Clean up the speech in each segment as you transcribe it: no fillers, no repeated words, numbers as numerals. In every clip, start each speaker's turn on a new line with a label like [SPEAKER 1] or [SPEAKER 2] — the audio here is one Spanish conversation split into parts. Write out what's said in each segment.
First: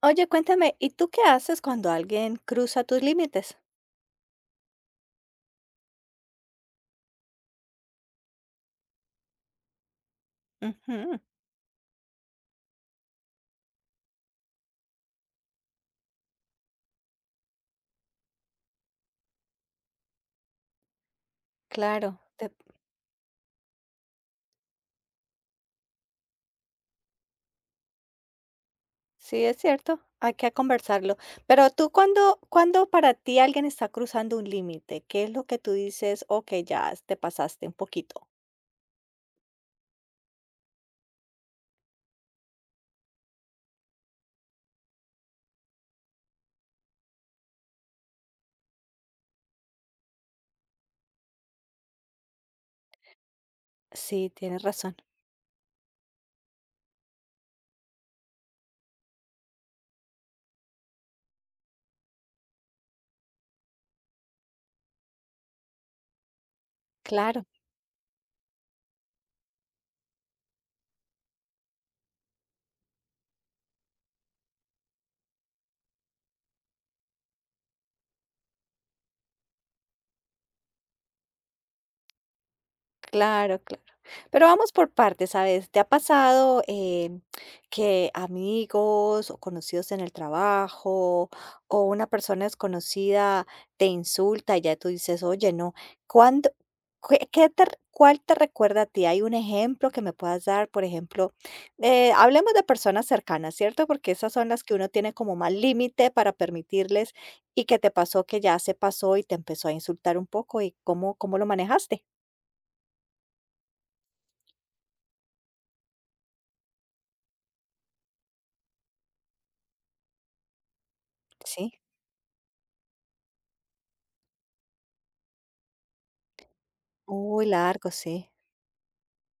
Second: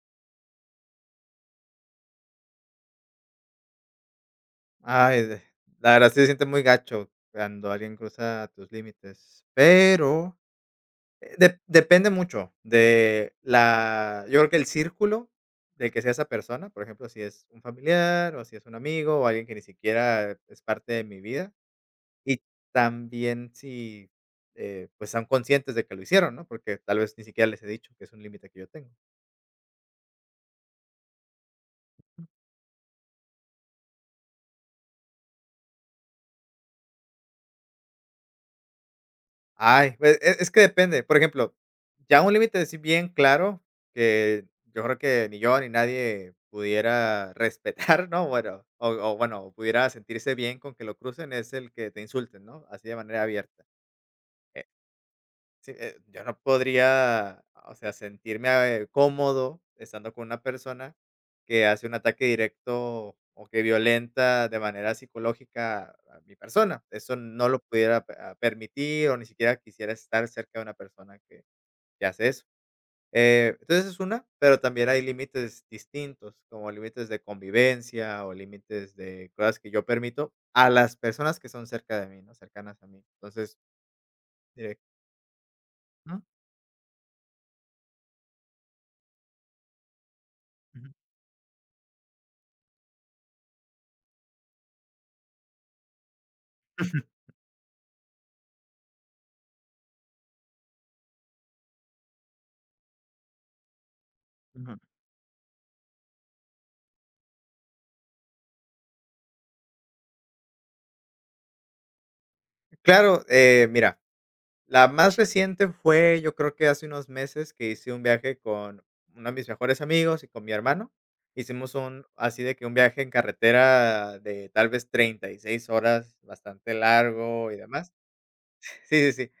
[SPEAKER 1] Oye, cuéntame, ¿y tú qué haces cuando alguien cruza tus límites?
[SPEAKER 2] Ay, de la verdad sí se siente muy gacho cuando alguien cruza tus límites, pero,
[SPEAKER 1] Ujú,
[SPEAKER 2] depende mucho de la yo creo que el círculo de que sea esa persona, por ejemplo, si es un familiar, o si es un amigo, o alguien que ni siquiera es parte de mi vida,
[SPEAKER 1] claro,
[SPEAKER 2] y también si, pues, son conscientes de que lo hicieron, ¿no? Porque tal vez ni siquiera les he dicho que es un límite que yo tengo.
[SPEAKER 1] sí es cierto, hay que conversarlo. Pero tú, cuando para ti alguien está cruzando un límite, ¿qué es lo que tú dices? Ok, ya te pasaste un poquito.
[SPEAKER 2] Ay, pues, es que depende. Por ejemplo, ya un límite así bien claro, que yo creo que ni yo ni nadie pudiera respetar, ¿no? Bueno, o bueno, pudiera sentirse bien con que lo crucen, es el que te insulten, ¿no? Así de manera abierta.
[SPEAKER 1] Sí, tienes razón.
[SPEAKER 2] Sí, yo no podría, o sea, sentirme, cómodo estando con una persona que hace un ataque directo o que violenta de manera psicológica a mi persona. Eso
[SPEAKER 1] Claro.
[SPEAKER 2] no lo pudiera permitir o ni siquiera quisiera estar cerca de una persona que hace eso. Entonces es una, pero también hay límites distintos, como límites de convivencia o límites de cosas que yo permito a las personas que son cerca de mí, ¿no? Cercanas a mí. Entonces,
[SPEAKER 1] Claro, claro. Pero vamos
[SPEAKER 2] diré,
[SPEAKER 1] por partes, ¿sabes? ¿Te ha
[SPEAKER 2] mm.
[SPEAKER 1] pasado que amigos o conocidos en el trabajo o una persona desconocida te insulta y ya tú dices, oye, no, ¿cuándo,
[SPEAKER 2] Ujú.
[SPEAKER 1] cuál te recuerda a ti? ¿Hay un ejemplo que me puedas dar? Por ejemplo, hablemos de personas cercanas, ¿cierto? Porque esas son las que uno tiene como más límite para permitirles y que te pasó que ya se pasó y te empezó a insultar un poco y cómo lo manejaste,
[SPEAKER 2] Claro, mira, la más reciente fue, yo creo que hace unos meses que hice un viaje con uno de mis mejores amigos y con mi hermano. Hicimos
[SPEAKER 1] ¿sí?
[SPEAKER 2] un, así de que un viaje en carretera de tal vez 36 horas, bastante
[SPEAKER 1] Uy,
[SPEAKER 2] largo y
[SPEAKER 1] largo,
[SPEAKER 2] demás.
[SPEAKER 1] sí.
[SPEAKER 2] Sí, sí, sí.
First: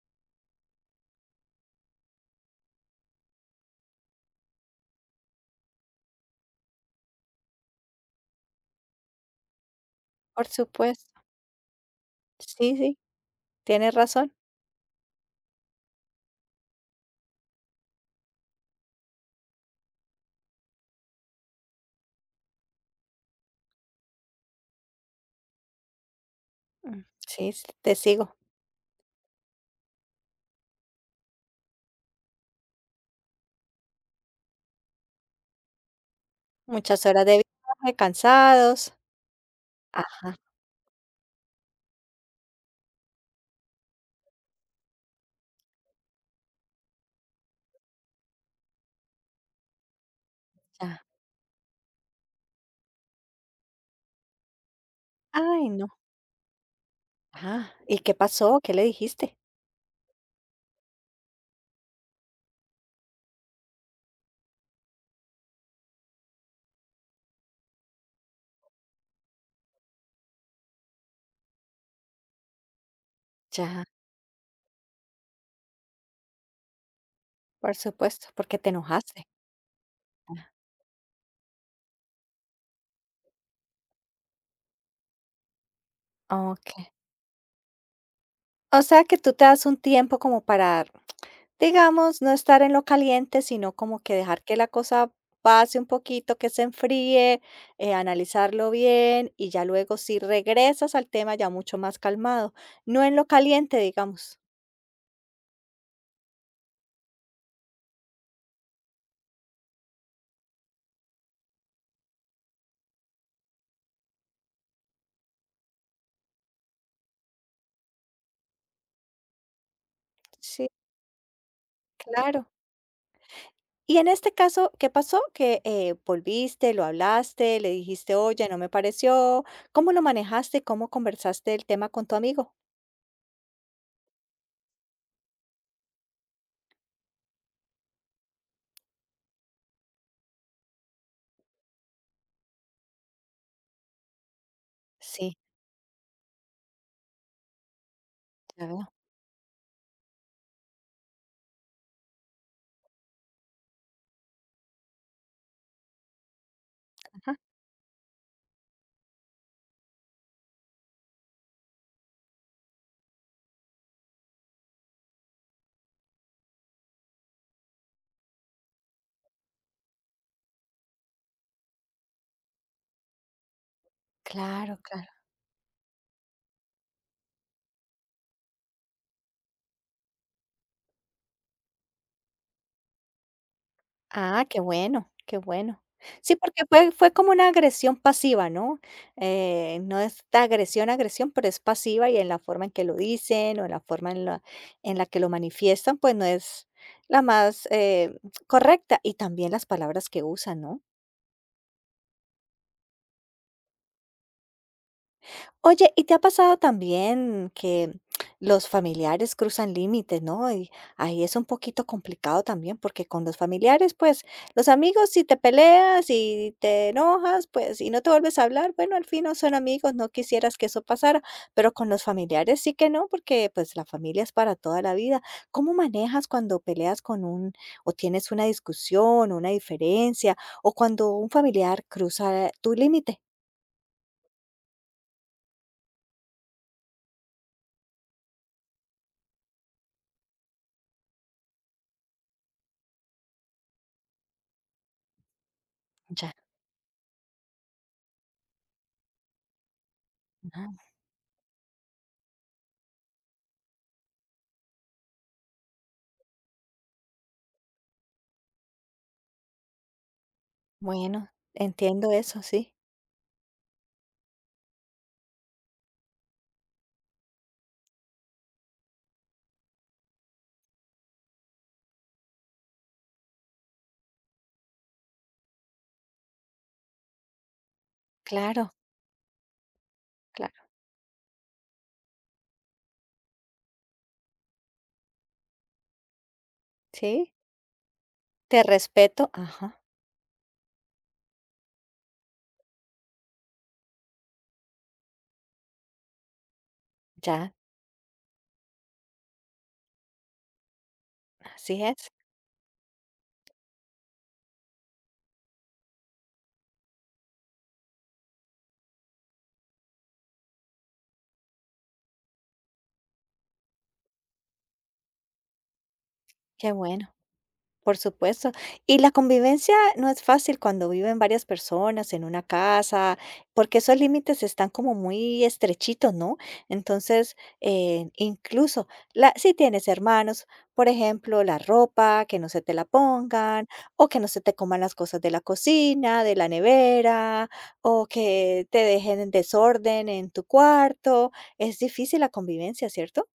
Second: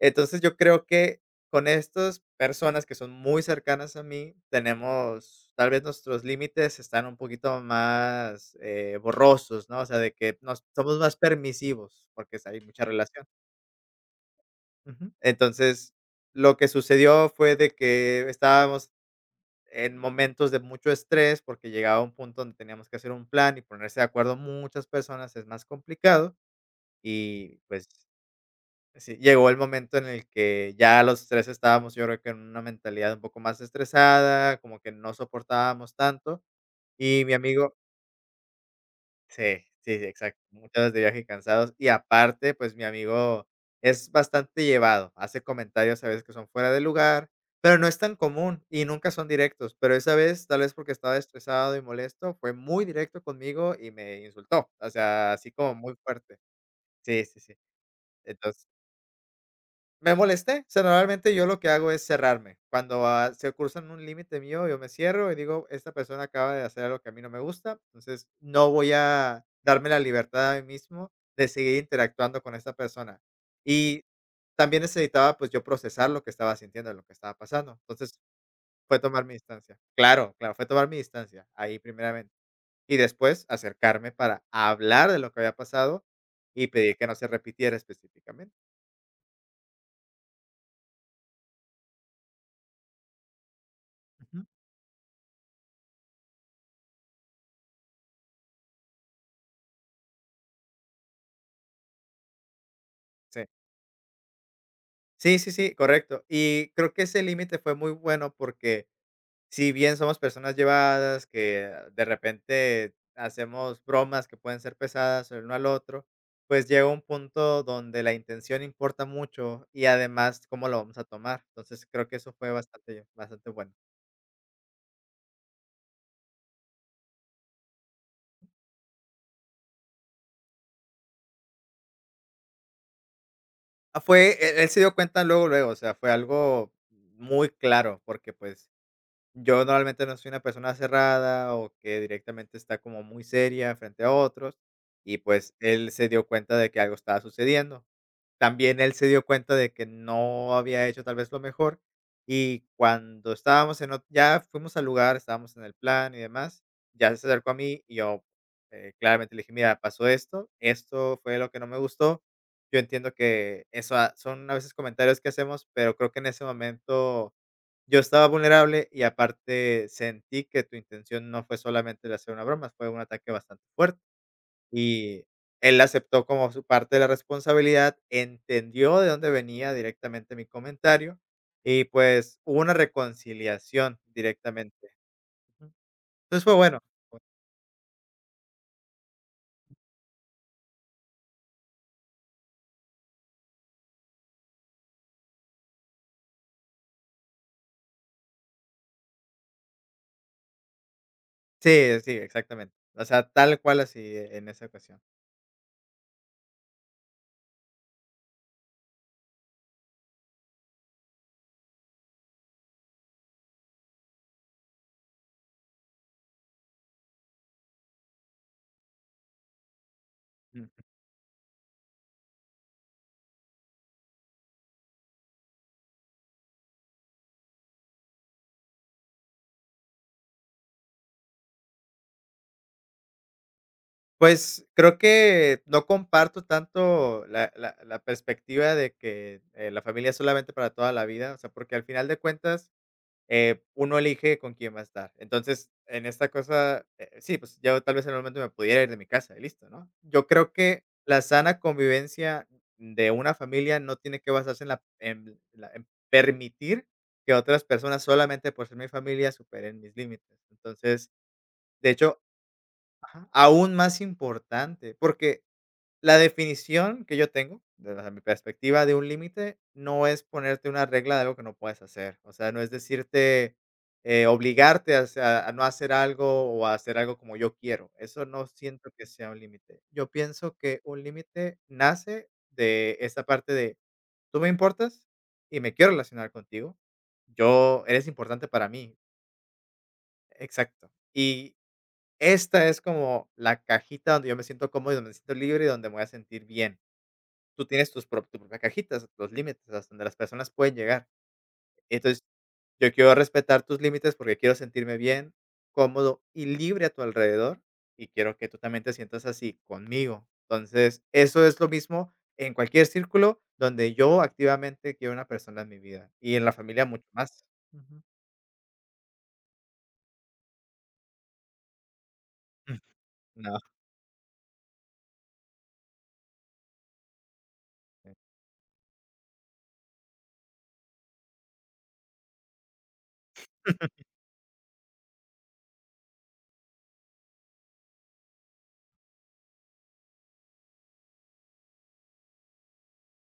[SPEAKER 2] Entonces yo creo que con estas personas que son muy cercanas a mí, tenemos, tal vez nuestros límites están un poquito más borrosos, ¿no? O sea, de que
[SPEAKER 1] Por
[SPEAKER 2] somos más
[SPEAKER 1] supuesto.
[SPEAKER 2] permisivos, porque hay
[SPEAKER 1] Sí,
[SPEAKER 2] mucha
[SPEAKER 1] sí,
[SPEAKER 2] relación.
[SPEAKER 1] tienes razón.
[SPEAKER 2] Ujú. Entonces, lo que sucedió fue de que estábamos en momentos de mucho estrés, porque llegaba un punto donde teníamos que hacer un plan y ponerse de acuerdo muchas personas es más complicado.
[SPEAKER 1] Mm, sí,
[SPEAKER 2] Y pues
[SPEAKER 1] te sigo.
[SPEAKER 2] sí, llegó el momento en el que ya los tres estábamos, yo creo que en una mentalidad un poco más estresada, como que no soportábamos tanto.
[SPEAKER 1] Muchas
[SPEAKER 2] Y
[SPEAKER 1] horas
[SPEAKER 2] mi
[SPEAKER 1] de
[SPEAKER 2] amigo,
[SPEAKER 1] viaje, cansados.
[SPEAKER 2] sí, sí, sí,
[SPEAKER 1] Ajá,
[SPEAKER 2] exacto. Muchas horas de viaje cansados. Y aparte, pues mi amigo es bastante llevado. Hace comentarios a veces que son fuera de lugar, pero no es tan común y nunca son directos. Pero esa vez, tal vez porque
[SPEAKER 1] ya.
[SPEAKER 2] estaba estresado y molesto, fue muy directo conmigo y me insultó. O sea, así
[SPEAKER 1] Ay,
[SPEAKER 2] como
[SPEAKER 1] no.
[SPEAKER 2] muy fuerte. Sí, sí, sí.
[SPEAKER 1] Ah, ¿y qué pasó?
[SPEAKER 2] Entonces
[SPEAKER 1] ¿Qué le dijiste?
[SPEAKER 2] me molesté, o sea, normalmente yo lo que hago es cerrarme. Cuando, se cruzan un límite mío, yo me cierro y digo: "Esta persona acaba de hacer algo que a mí no me gusta, entonces no voy a darme la libertad a mí mismo de seguir interactuando con esta persona".
[SPEAKER 1] Ya,
[SPEAKER 2] Y también necesitaba, pues, yo procesar lo que estaba sintiendo, lo que estaba pasando.
[SPEAKER 1] por
[SPEAKER 2] Entonces,
[SPEAKER 1] supuesto, porque te
[SPEAKER 2] fue tomar
[SPEAKER 1] enojaste.
[SPEAKER 2] mi distancia. Claro,
[SPEAKER 1] Ah,
[SPEAKER 2] claro, fue tomar mi distancia, ahí primeramente. Y después acercarme para hablar de lo que había pasado y
[SPEAKER 1] ok.
[SPEAKER 2] pedir que no se repitiera específicamente.
[SPEAKER 1] O sea que tú te das un tiempo como para digamos, no estar en lo caliente, sino como que dejar
[SPEAKER 2] Ujú.
[SPEAKER 1] que la cosa pase un poquito, que se enfríe, analizarlo bien y ya luego si regresas al tema ya mucho más calmado, no en lo
[SPEAKER 2] Sí.
[SPEAKER 1] caliente, digamos.
[SPEAKER 2] Sí, sí, sí, correcto. Y creo que ese límite fue muy bueno porque si bien somos personas llevadas, que de repente hacemos bromas que pueden ser pesadas el uno al otro, pues llega un punto donde la intención importa mucho y además
[SPEAKER 1] Sí,
[SPEAKER 2] cómo lo vamos a tomar. Entonces creo que eso
[SPEAKER 1] claro.
[SPEAKER 2] fue bastante, bastante bueno.
[SPEAKER 1] Y en este caso, ¿qué pasó? Que volviste, lo hablaste, le dijiste, oye, no me pareció. ¿Cómo lo manejaste? ¿Cómo conversaste el tema con tu amigo?
[SPEAKER 2] Ah, él se dio cuenta luego, luego, o sea, fue algo muy claro porque pues yo normalmente no soy una persona cerrada o que directamente está como muy seria frente a otros, y
[SPEAKER 1] Sí,
[SPEAKER 2] pues él se dio cuenta de que algo estaba sucediendo.
[SPEAKER 1] ya
[SPEAKER 2] También
[SPEAKER 1] veo.
[SPEAKER 2] él se dio cuenta de que no había hecho tal vez lo mejor, y cuando estábamos en ot ya fuimos al lugar, estábamos en el plan y demás, ya se
[SPEAKER 1] Ajá.
[SPEAKER 2] acercó a mí y yo, claramente le dije: "Mira, pasó esto, esto fue lo que no me gustó". Yo entiendo que eso a son a veces comentarios que hacemos, pero creo que en ese momento yo estaba vulnerable y aparte sentí que tu intención no fue solamente de hacer una broma, fue un ataque bastante fuerte.
[SPEAKER 1] Claro, claro.
[SPEAKER 2] Y él aceptó como su parte de la responsabilidad, entendió de dónde venía directamente mi comentario y, pues, hubo una reconciliación
[SPEAKER 1] Ah, qué
[SPEAKER 2] directamente.
[SPEAKER 1] bueno, qué
[SPEAKER 2] Ujú.
[SPEAKER 1] bueno. Sí,
[SPEAKER 2] Entonces, fue
[SPEAKER 1] porque
[SPEAKER 2] bueno.
[SPEAKER 1] fue como una agresión pasiva, ¿no? No es ta agresión, agresión, pero es pasiva y en la forma en que lo dicen o en la forma en la que lo manifiestan, pues no es la más, correcta, y también las palabras que usan, ¿no?
[SPEAKER 2] Sí, sí, exactamente. O sea, tal cual así en esa ocasión.
[SPEAKER 1] Oye, ¿y te ha pasado también que los familiares cruzan límites, ¿no? Y ahí es un poquito complicado también, porque con los familiares, pues, los amigos, si te peleas y te enojas, pues, y no te vuelves a hablar, bueno, al fin no son amigos, no quisieras que
[SPEAKER 2] Ujú.
[SPEAKER 1] eso pasara, pero con los familiares sí que no, porque pues la familia es para toda la vida. ¿Cómo manejas cuando peleas con un, o tienes una discusión, una diferencia, o cuando un familiar cruza tu límite?
[SPEAKER 2] Pues, creo que no comparto tanto la perspectiva de que, la familia es solamente para toda la vida, o sea, porque al final de cuentas uno elige con quién va a estar. Entonces, en esta
[SPEAKER 1] Ya.
[SPEAKER 2] cosa, sí, pues yo tal vez en el momento me pudiera ir de mi casa y listo, ¿no? Yo creo que la sana convivencia de una familia no tiene que basarse en, en permitir que otras personas solamente por ser mi familia superen mis límites. Entonces,
[SPEAKER 1] Bueno,
[SPEAKER 2] de
[SPEAKER 1] entiendo
[SPEAKER 2] hecho,
[SPEAKER 1] eso, sí.
[SPEAKER 2] ajá, aún más importante, porque la definición que yo tengo, desde mi perspectiva de un límite, no es ponerte una regla de algo que no puedes hacer. O sea, no es decirte, obligarte a no hacer algo o a hacer algo como yo quiero. Eso no
[SPEAKER 1] Claro,
[SPEAKER 2] siento que sea un límite. Yo pienso
[SPEAKER 1] claro.
[SPEAKER 2] que un límite nace de esta parte de tú me importas y me quiero relacionar contigo.
[SPEAKER 1] Sí,
[SPEAKER 2] Yo, eres importante
[SPEAKER 1] te
[SPEAKER 2] para mí.
[SPEAKER 1] respeto. Ajá,
[SPEAKER 2] Exacto. Y esta es como la cajita donde yo me siento cómodo y donde me siento libre y donde me voy a sentir bien,
[SPEAKER 1] ya,
[SPEAKER 2] tú tienes tus prop tu propia cajita, los límites hasta donde las personas pueden llegar.
[SPEAKER 1] así es.
[SPEAKER 2] Entonces, yo quiero respetar tus límites porque quiero sentirme bien, cómodo y libre a tu alrededor, y quiero que tú también te sientas así conmigo. Entonces, eso es lo mismo en cualquier círculo donde yo activamente quiero una persona en mi vida, y en la
[SPEAKER 1] Qué
[SPEAKER 2] familia mucho
[SPEAKER 1] bueno.
[SPEAKER 2] más.
[SPEAKER 1] Por
[SPEAKER 2] Ujú.
[SPEAKER 1] supuesto. Y la convivencia no es fácil cuando viven varias personas en una
[SPEAKER 2] Mm,
[SPEAKER 1] casa,
[SPEAKER 2] no.
[SPEAKER 1] porque esos límites están como muy estrechitos, ¿no? Entonces, incluso la, si tienes hermanos, por ejemplo, la ropa, que no se te la pongan, o que no se te coman las cosas de la cocina, de la nevera, o que te dejen en desorden en tu cuarto. Es difícil la convivencia, ¿cierto?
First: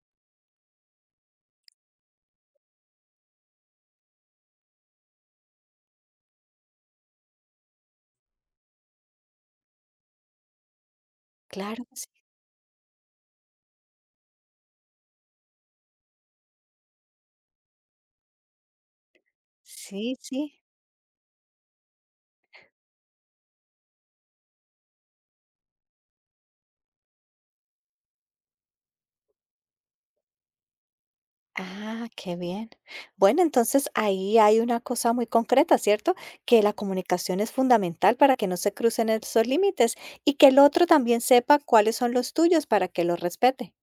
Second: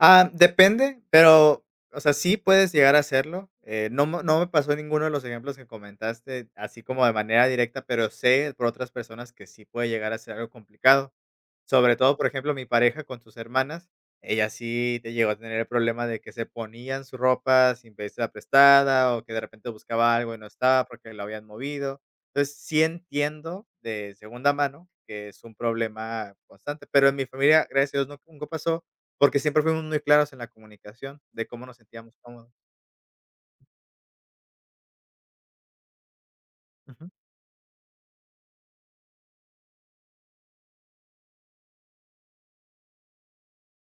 [SPEAKER 2] Ah, depende, pero, o sea, sí puedes llegar a hacerlo. No me pasó ninguno de los ejemplos que comentaste, así como de manera directa, pero sé por otras personas que sí puede llegar a ser algo complicado.
[SPEAKER 1] Claro, que
[SPEAKER 2] Sobre
[SPEAKER 1] sí,
[SPEAKER 2] todo, por ejemplo, mi pareja con sus hermanas, ella sí te llegó a tener el problema de que se ponían su ropa sin pedírsela prestada, o que de repente buscaba
[SPEAKER 1] sí,
[SPEAKER 2] algo y no
[SPEAKER 1] sí.
[SPEAKER 2] estaba porque lo habían movido. Entonces, sí entiendo de segunda mano que es un problema constante, pero en mi familia, gracias a Dios, nu nunca pasó, porque siempre fuimos muy claros en la comunicación de cómo nos
[SPEAKER 1] Ah,
[SPEAKER 2] sentíamos
[SPEAKER 1] qué
[SPEAKER 2] cómodos.
[SPEAKER 1] bien. Bueno, entonces ahí hay una cosa muy concreta, ¿cierto? Que la comunicación es fundamental para que no se crucen esos límites y que el otro también sepa cuáles son los tuyos para que los respete.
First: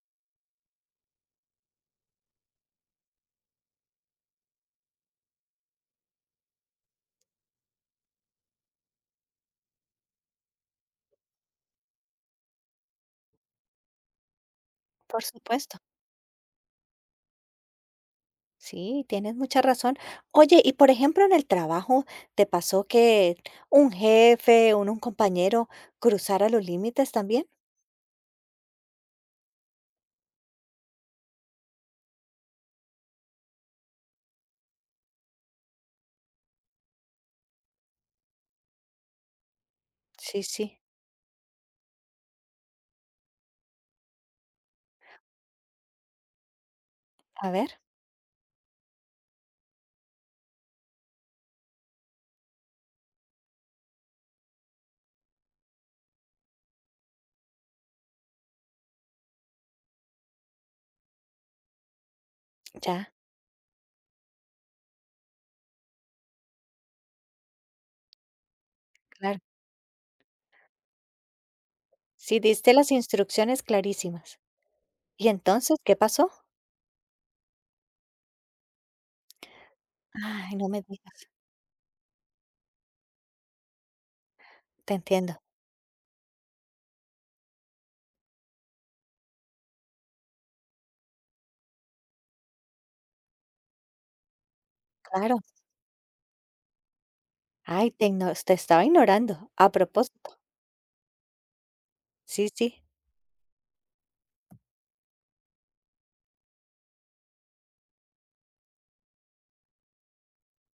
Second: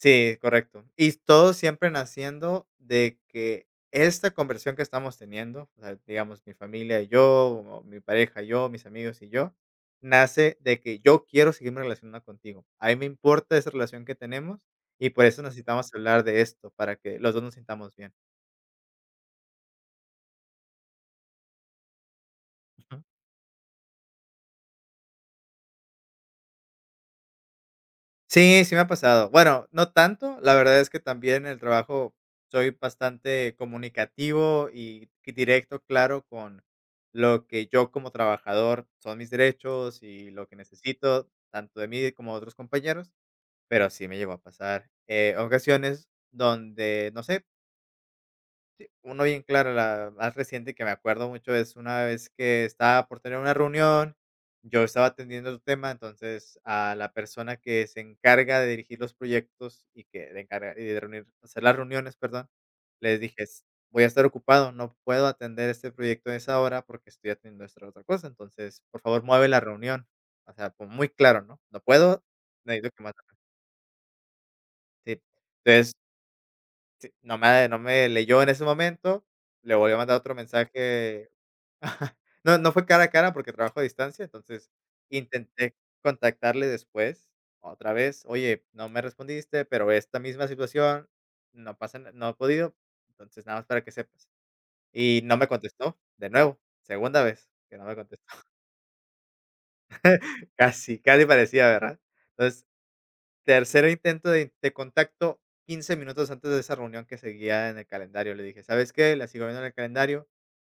[SPEAKER 2] Sí, correcto. Y todo siempre naciendo de que esta conversión que estamos teniendo, o sea, digamos, mi familia y yo, o mi pareja y yo, mis amigos y yo, nace de que yo quiero seguirme relacionando contigo. A mí me importa esa relación que tenemos y
[SPEAKER 1] Por
[SPEAKER 2] por eso
[SPEAKER 1] supuesto.
[SPEAKER 2] necesitamos hablar de esto, para que los dos nos sintamos bien.
[SPEAKER 1] Sí, tienes mucha razón. Oye, y por ejemplo, en el trabajo, ¿te pasó que un jefe o un compañero cruzara los límites también?
[SPEAKER 2] Sí, sí me ha pasado. Bueno, no tanto, la verdad es que también en el trabajo soy bastante comunicativo y directo, claro, con lo que yo como trabajador son mis derechos y
[SPEAKER 1] Sí,
[SPEAKER 2] lo que
[SPEAKER 1] sí.
[SPEAKER 2] necesito, tanto de mí como de otros compañeros, pero sí me llegó a pasar, ocasiones donde, no sé,
[SPEAKER 1] A ver,
[SPEAKER 2] sí, una bien claro la más reciente que me acuerdo mucho es una vez que estaba por tener una reunión, yo estaba atendiendo el tema, entonces a la persona que se encarga de dirigir los proyectos y que de encargar y de reunir, hacer las reuniones, perdón,
[SPEAKER 1] ya,
[SPEAKER 2] les dije: "Es- voy a estar ocupado, no puedo atender este proyecto a esa hora porque estoy atendiendo esta otra cosa, entonces por favor
[SPEAKER 1] claro.
[SPEAKER 2] mueve la reunión. O sea, pues, muy claro, ¿no? No puedo,
[SPEAKER 1] Sí, diste las
[SPEAKER 2] necesito que más".
[SPEAKER 1] instrucciones clarísimas.
[SPEAKER 2] Sí.
[SPEAKER 1] ¿Y entonces
[SPEAKER 2] Entonces
[SPEAKER 1] qué pasó?
[SPEAKER 2] sí, no me leyó en ese momento, le volví a mandar otro
[SPEAKER 1] Ay, no me digas.
[SPEAKER 2] mensaje. No, no fue cara a cara porque trabajo a distancia, entonces
[SPEAKER 1] Te entiendo.
[SPEAKER 2] intenté contactarle después, otra vez: "Oye, no me respondiste, pero esta misma situación, no pasa na no he podido, entonces nada más para que sepas". Y no
[SPEAKER 1] Claro.
[SPEAKER 2] me contestó, de nuevo, segunda vez que no
[SPEAKER 1] Ay,
[SPEAKER 2] me contestó.
[SPEAKER 1] te estaba ignorando. A propósito.
[SPEAKER 2] Casi, casi parecía, ¿verdad?
[SPEAKER 1] Sí,
[SPEAKER 2] Entonces
[SPEAKER 1] sí.
[SPEAKER 2] tercer intento de contacto, 15 minutos antes de esa reunión que seguía en el calendario. Le dije: "¿Sabes qué? La sigo viendo en el calendario,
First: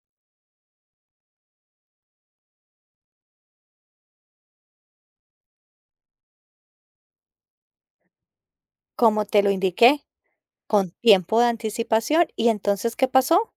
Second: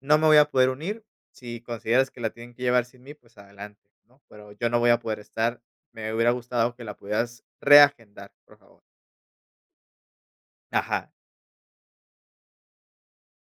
[SPEAKER 2] no me voy a poder unir. Si consideras que la tienen que llevar sin mí, pues adelante, ¿no? Pero yo no voy a poder estar. Me hubiera gustado que la pudieras reagendar, por favor".
[SPEAKER 1] Como te lo indiqué, con
[SPEAKER 2] Ajá.
[SPEAKER 1] tiempo de anticipación. ¿Y entonces qué pasó?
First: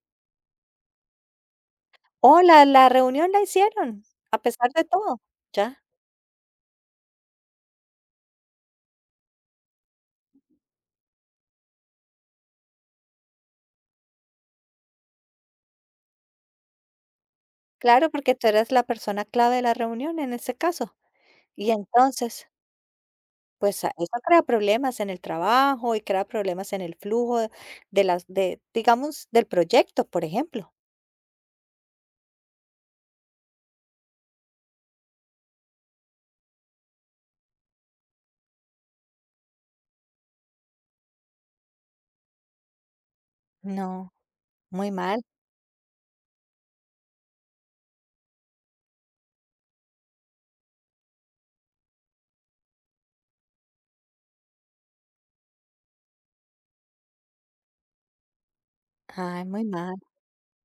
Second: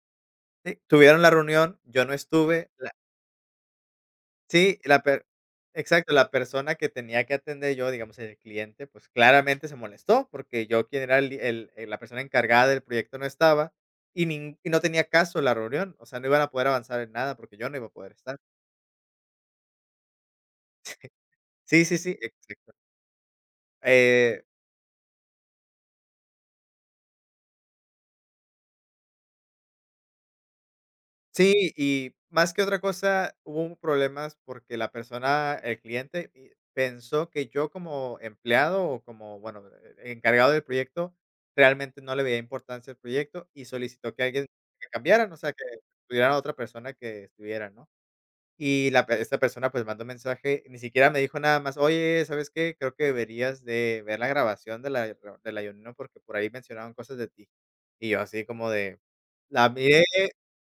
[SPEAKER 2] Sí, tuvieron la reunión, yo no
[SPEAKER 1] Oh, la,
[SPEAKER 2] estuve.
[SPEAKER 1] la reunión la hicieron, a pesar
[SPEAKER 2] Sí,
[SPEAKER 1] de
[SPEAKER 2] la
[SPEAKER 1] todo.
[SPEAKER 2] per
[SPEAKER 1] Ya.
[SPEAKER 2] exacto, la persona que tenía que atender yo, digamos, el cliente, pues, claramente se molestó, porque yo, quien era el li el la persona encargada del proyecto, no estaba, y nin y no tenía caso la reunión, o sea, no iban a poder avanzar en nada, porque yo no iba a
[SPEAKER 1] Claro,
[SPEAKER 2] poder
[SPEAKER 1] porque
[SPEAKER 2] estar.
[SPEAKER 1] tú eres la persona clave de la reunión en ese caso. Y
[SPEAKER 2] Sí, sí, sí,
[SPEAKER 1] entonces,
[SPEAKER 2] exacto.
[SPEAKER 1] pues eso crea
[SPEAKER 2] Eh
[SPEAKER 1] problemas en el trabajo y crea problemas en el flujo de, digamos, del proyecto, por ejemplo.
[SPEAKER 2] Sí, y más que otra cosa, hubo problemas porque la persona, el cliente, pensó que yo, como empleado o como, bueno, encargado del proyecto, realmente no le veía importancia al proyecto y
[SPEAKER 1] No,
[SPEAKER 2] solicitó que alguien que
[SPEAKER 1] muy mal.
[SPEAKER 2] cambiaran, o sea, que tuvieran a otra persona que estuviera, ¿no? Y la pe esta persona, pues, mandó un mensaje, ni siquiera me dijo nada más: "Oye, ¿sabes qué? Creo que deberías de ver la grabación de la reunión, porque por ahí mencionaban cosas de ti". Y yo así como de,
[SPEAKER 1] Ay, muy
[SPEAKER 2] la
[SPEAKER 1] mal.
[SPEAKER 2] miré,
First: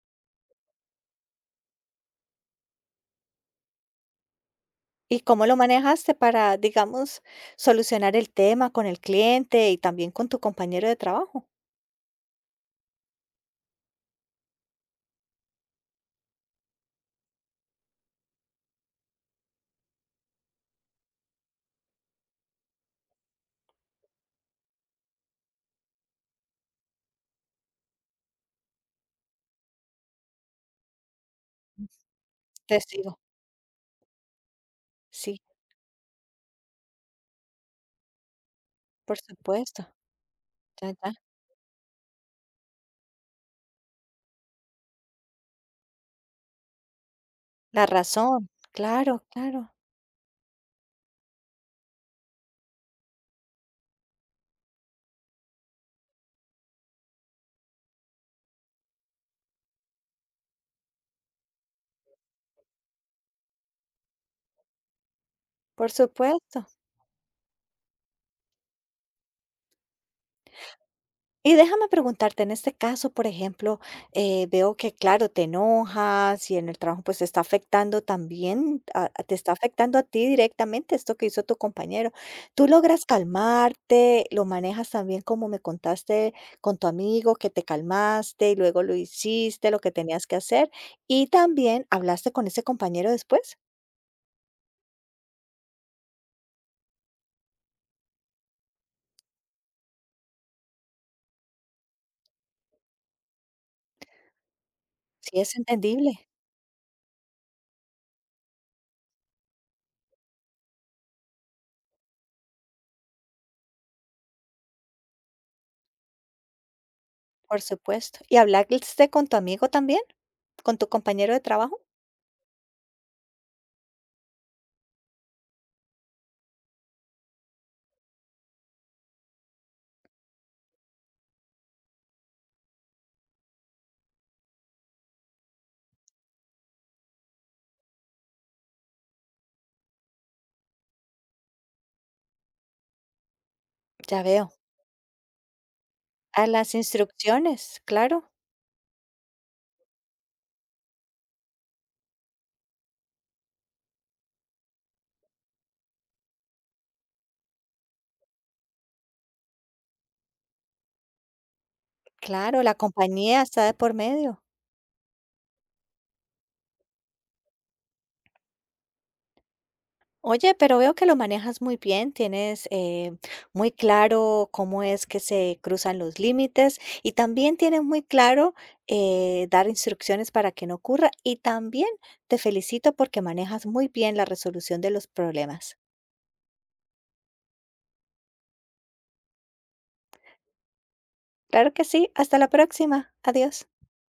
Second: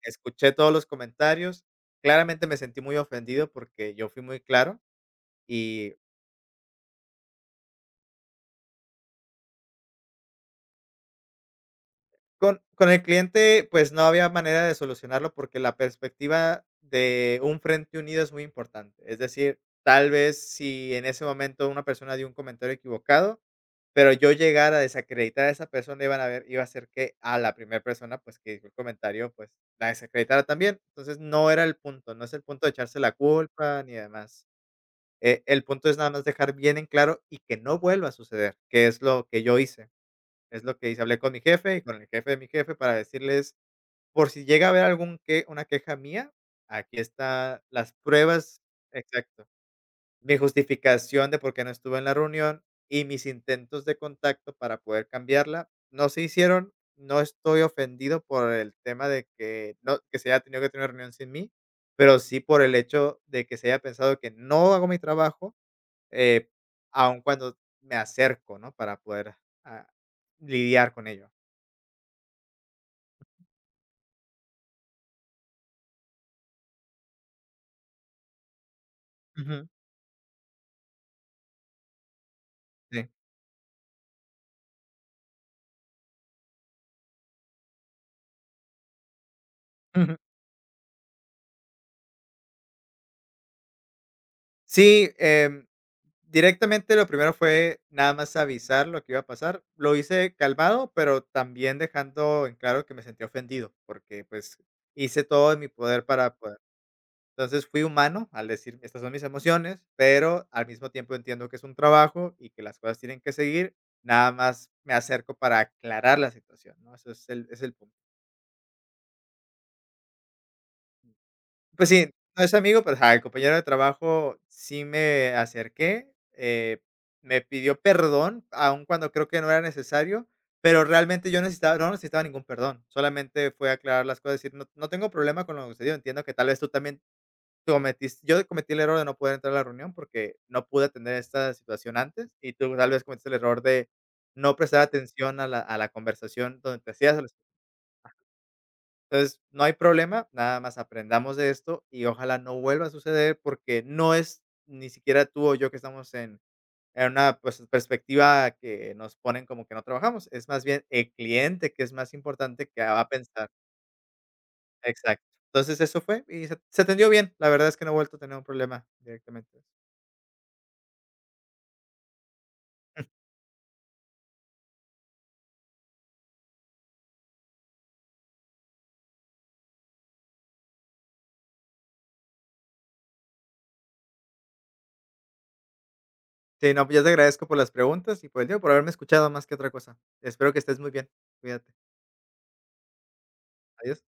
[SPEAKER 2] escuché todos los comentarios, claramente me sentí muy ofendido porque yo fui muy claro.
[SPEAKER 1] ¿Y cómo lo
[SPEAKER 2] Y
[SPEAKER 1] manejaste para, digamos, solucionar el tema con el cliente y también con tu compañero de trabajo?
[SPEAKER 2] con el cliente, pues, no había manera de solucionarlo, porque la perspectiva de un frente unido es muy importante. Es decir, tal vez si en ese momento una persona dio un comentario equivocado. Pero yo llegar a desacreditar a esa persona iba a ser que a la primera persona, pues, que dijo el comentario, pues, la desacreditara también. Entonces, no era el punto, no es el punto de echarse la
[SPEAKER 1] Testigo,
[SPEAKER 2] culpa ni demás.
[SPEAKER 1] sí,
[SPEAKER 2] El punto es nada más dejar bien en claro y que no vuelva a suceder, que es
[SPEAKER 1] por
[SPEAKER 2] lo que yo
[SPEAKER 1] supuesto.
[SPEAKER 2] hice. Es lo
[SPEAKER 1] Ya,
[SPEAKER 2] que hice,
[SPEAKER 1] ya.
[SPEAKER 2] hablé con mi jefe y con el jefe de mi jefe para decirles: "Por si llega a haber algún que una queja mía, aquí está
[SPEAKER 1] La
[SPEAKER 2] las
[SPEAKER 1] razón,
[SPEAKER 2] pruebas".
[SPEAKER 1] claro,
[SPEAKER 2] Exacto.
[SPEAKER 1] claro,
[SPEAKER 2] Mi justificación de por qué no estuve en la reunión y mis intentos de contacto para poder cambiarla no se hicieron. No estoy ofendido por el tema de que, no, que se haya tenido que tener una reunión sin mí, pero sí por el hecho de que se haya pensado que no hago mi trabajo,
[SPEAKER 1] por
[SPEAKER 2] eh,
[SPEAKER 1] supuesto.
[SPEAKER 2] aun cuando me acerco, ¿no? Para poder ah, lidiar con ello.
[SPEAKER 1] Y déjame preguntarte, en este caso, por ejemplo, veo que, claro, te enojas y en el trabajo pues te está afectando también, te está
[SPEAKER 2] Ujú,
[SPEAKER 1] afectando a ti directamente esto que hizo tu compañero. ¿Tú logras
[SPEAKER 2] sí.
[SPEAKER 1] calmarte? ¿Lo manejas también como me contaste con tu amigo, que te calmaste y luego lo hiciste, lo que tenías que hacer? Y también hablaste con ese compañero después.
[SPEAKER 2] Sí, directamente lo primero fue nada más avisar lo que iba a pasar. Lo hice calmado, pero también dejando en claro que me sentí ofendido, porque, pues, hice
[SPEAKER 1] Sí,
[SPEAKER 2] todo
[SPEAKER 1] es
[SPEAKER 2] en mi poder
[SPEAKER 1] entendible,
[SPEAKER 2] para poder. Entonces, fui humano al decir: "Estas son mis emociones", pero al mismo tiempo entiendo que es un trabajo y que las cosas tienen que seguir. Nada más me acerco para aclarar la situación, ¿no? Eso es
[SPEAKER 1] por
[SPEAKER 2] el punto.
[SPEAKER 1] supuesto. ¿Y hablaste con tu amigo también, con tu compañero de trabajo?
[SPEAKER 2] Pues sí, no es amigo, pero ajá, el compañero de trabajo sí, me acerqué, eh, me pidió perdón, aun cuando creo que no era necesario, pero realmente yo necesitaba no necesitaba ningún perdón, solamente fue aclarar las cosas, decir: No tengo problema con lo que sucedió, entiendo que tal vez tú también cometiste, yo cometí el error de no poder entrar a la reunión porque no pude atender esta situación antes, y tú tal vez cometiste el error de
[SPEAKER 1] Ya veo.
[SPEAKER 2] no prestar atención a la
[SPEAKER 1] A
[SPEAKER 2] conversación
[SPEAKER 1] las
[SPEAKER 2] donde te hacías".
[SPEAKER 1] instrucciones, claro,
[SPEAKER 2] Entonces, no hay problema, nada más aprendamos de esto y ojalá no vuelva a suceder, porque no es ni siquiera tú o yo que estamos en una, pues, perspectiva que nos ponen como que no trabajamos, es más bien el cliente, que es más
[SPEAKER 1] claro,
[SPEAKER 2] importante,
[SPEAKER 1] la
[SPEAKER 2] que va a
[SPEAKER 1] compañía
[SPEAKER 2] pensar.
[SPEAKER 1] está de por medio.
[SPEAKER 2] Exacto. Entonces eso fue y se atendió bien. La verdad es que no he vuelto a tener un problema directamente.
[SPEAKER 1] Oye, pero veo que lo manejas muy bien, tienes muy claro cómo es que se cruzan los límites y también tienes muy claro dar instrucciones para que no ocurra y también te felicito porque manejas muy bien la resolución de los problemas.
[SPEAKER 2] Sí, no, pues yo te agradezco por las preguntas y por el tiempo, por haberme escuchado más que otra cosa. Espero que estés muy bien. Cuídate.
[SPEAKER 1] Claro que sí, hasta la próxima, adiós.
[SPEAKER 2] Adiós.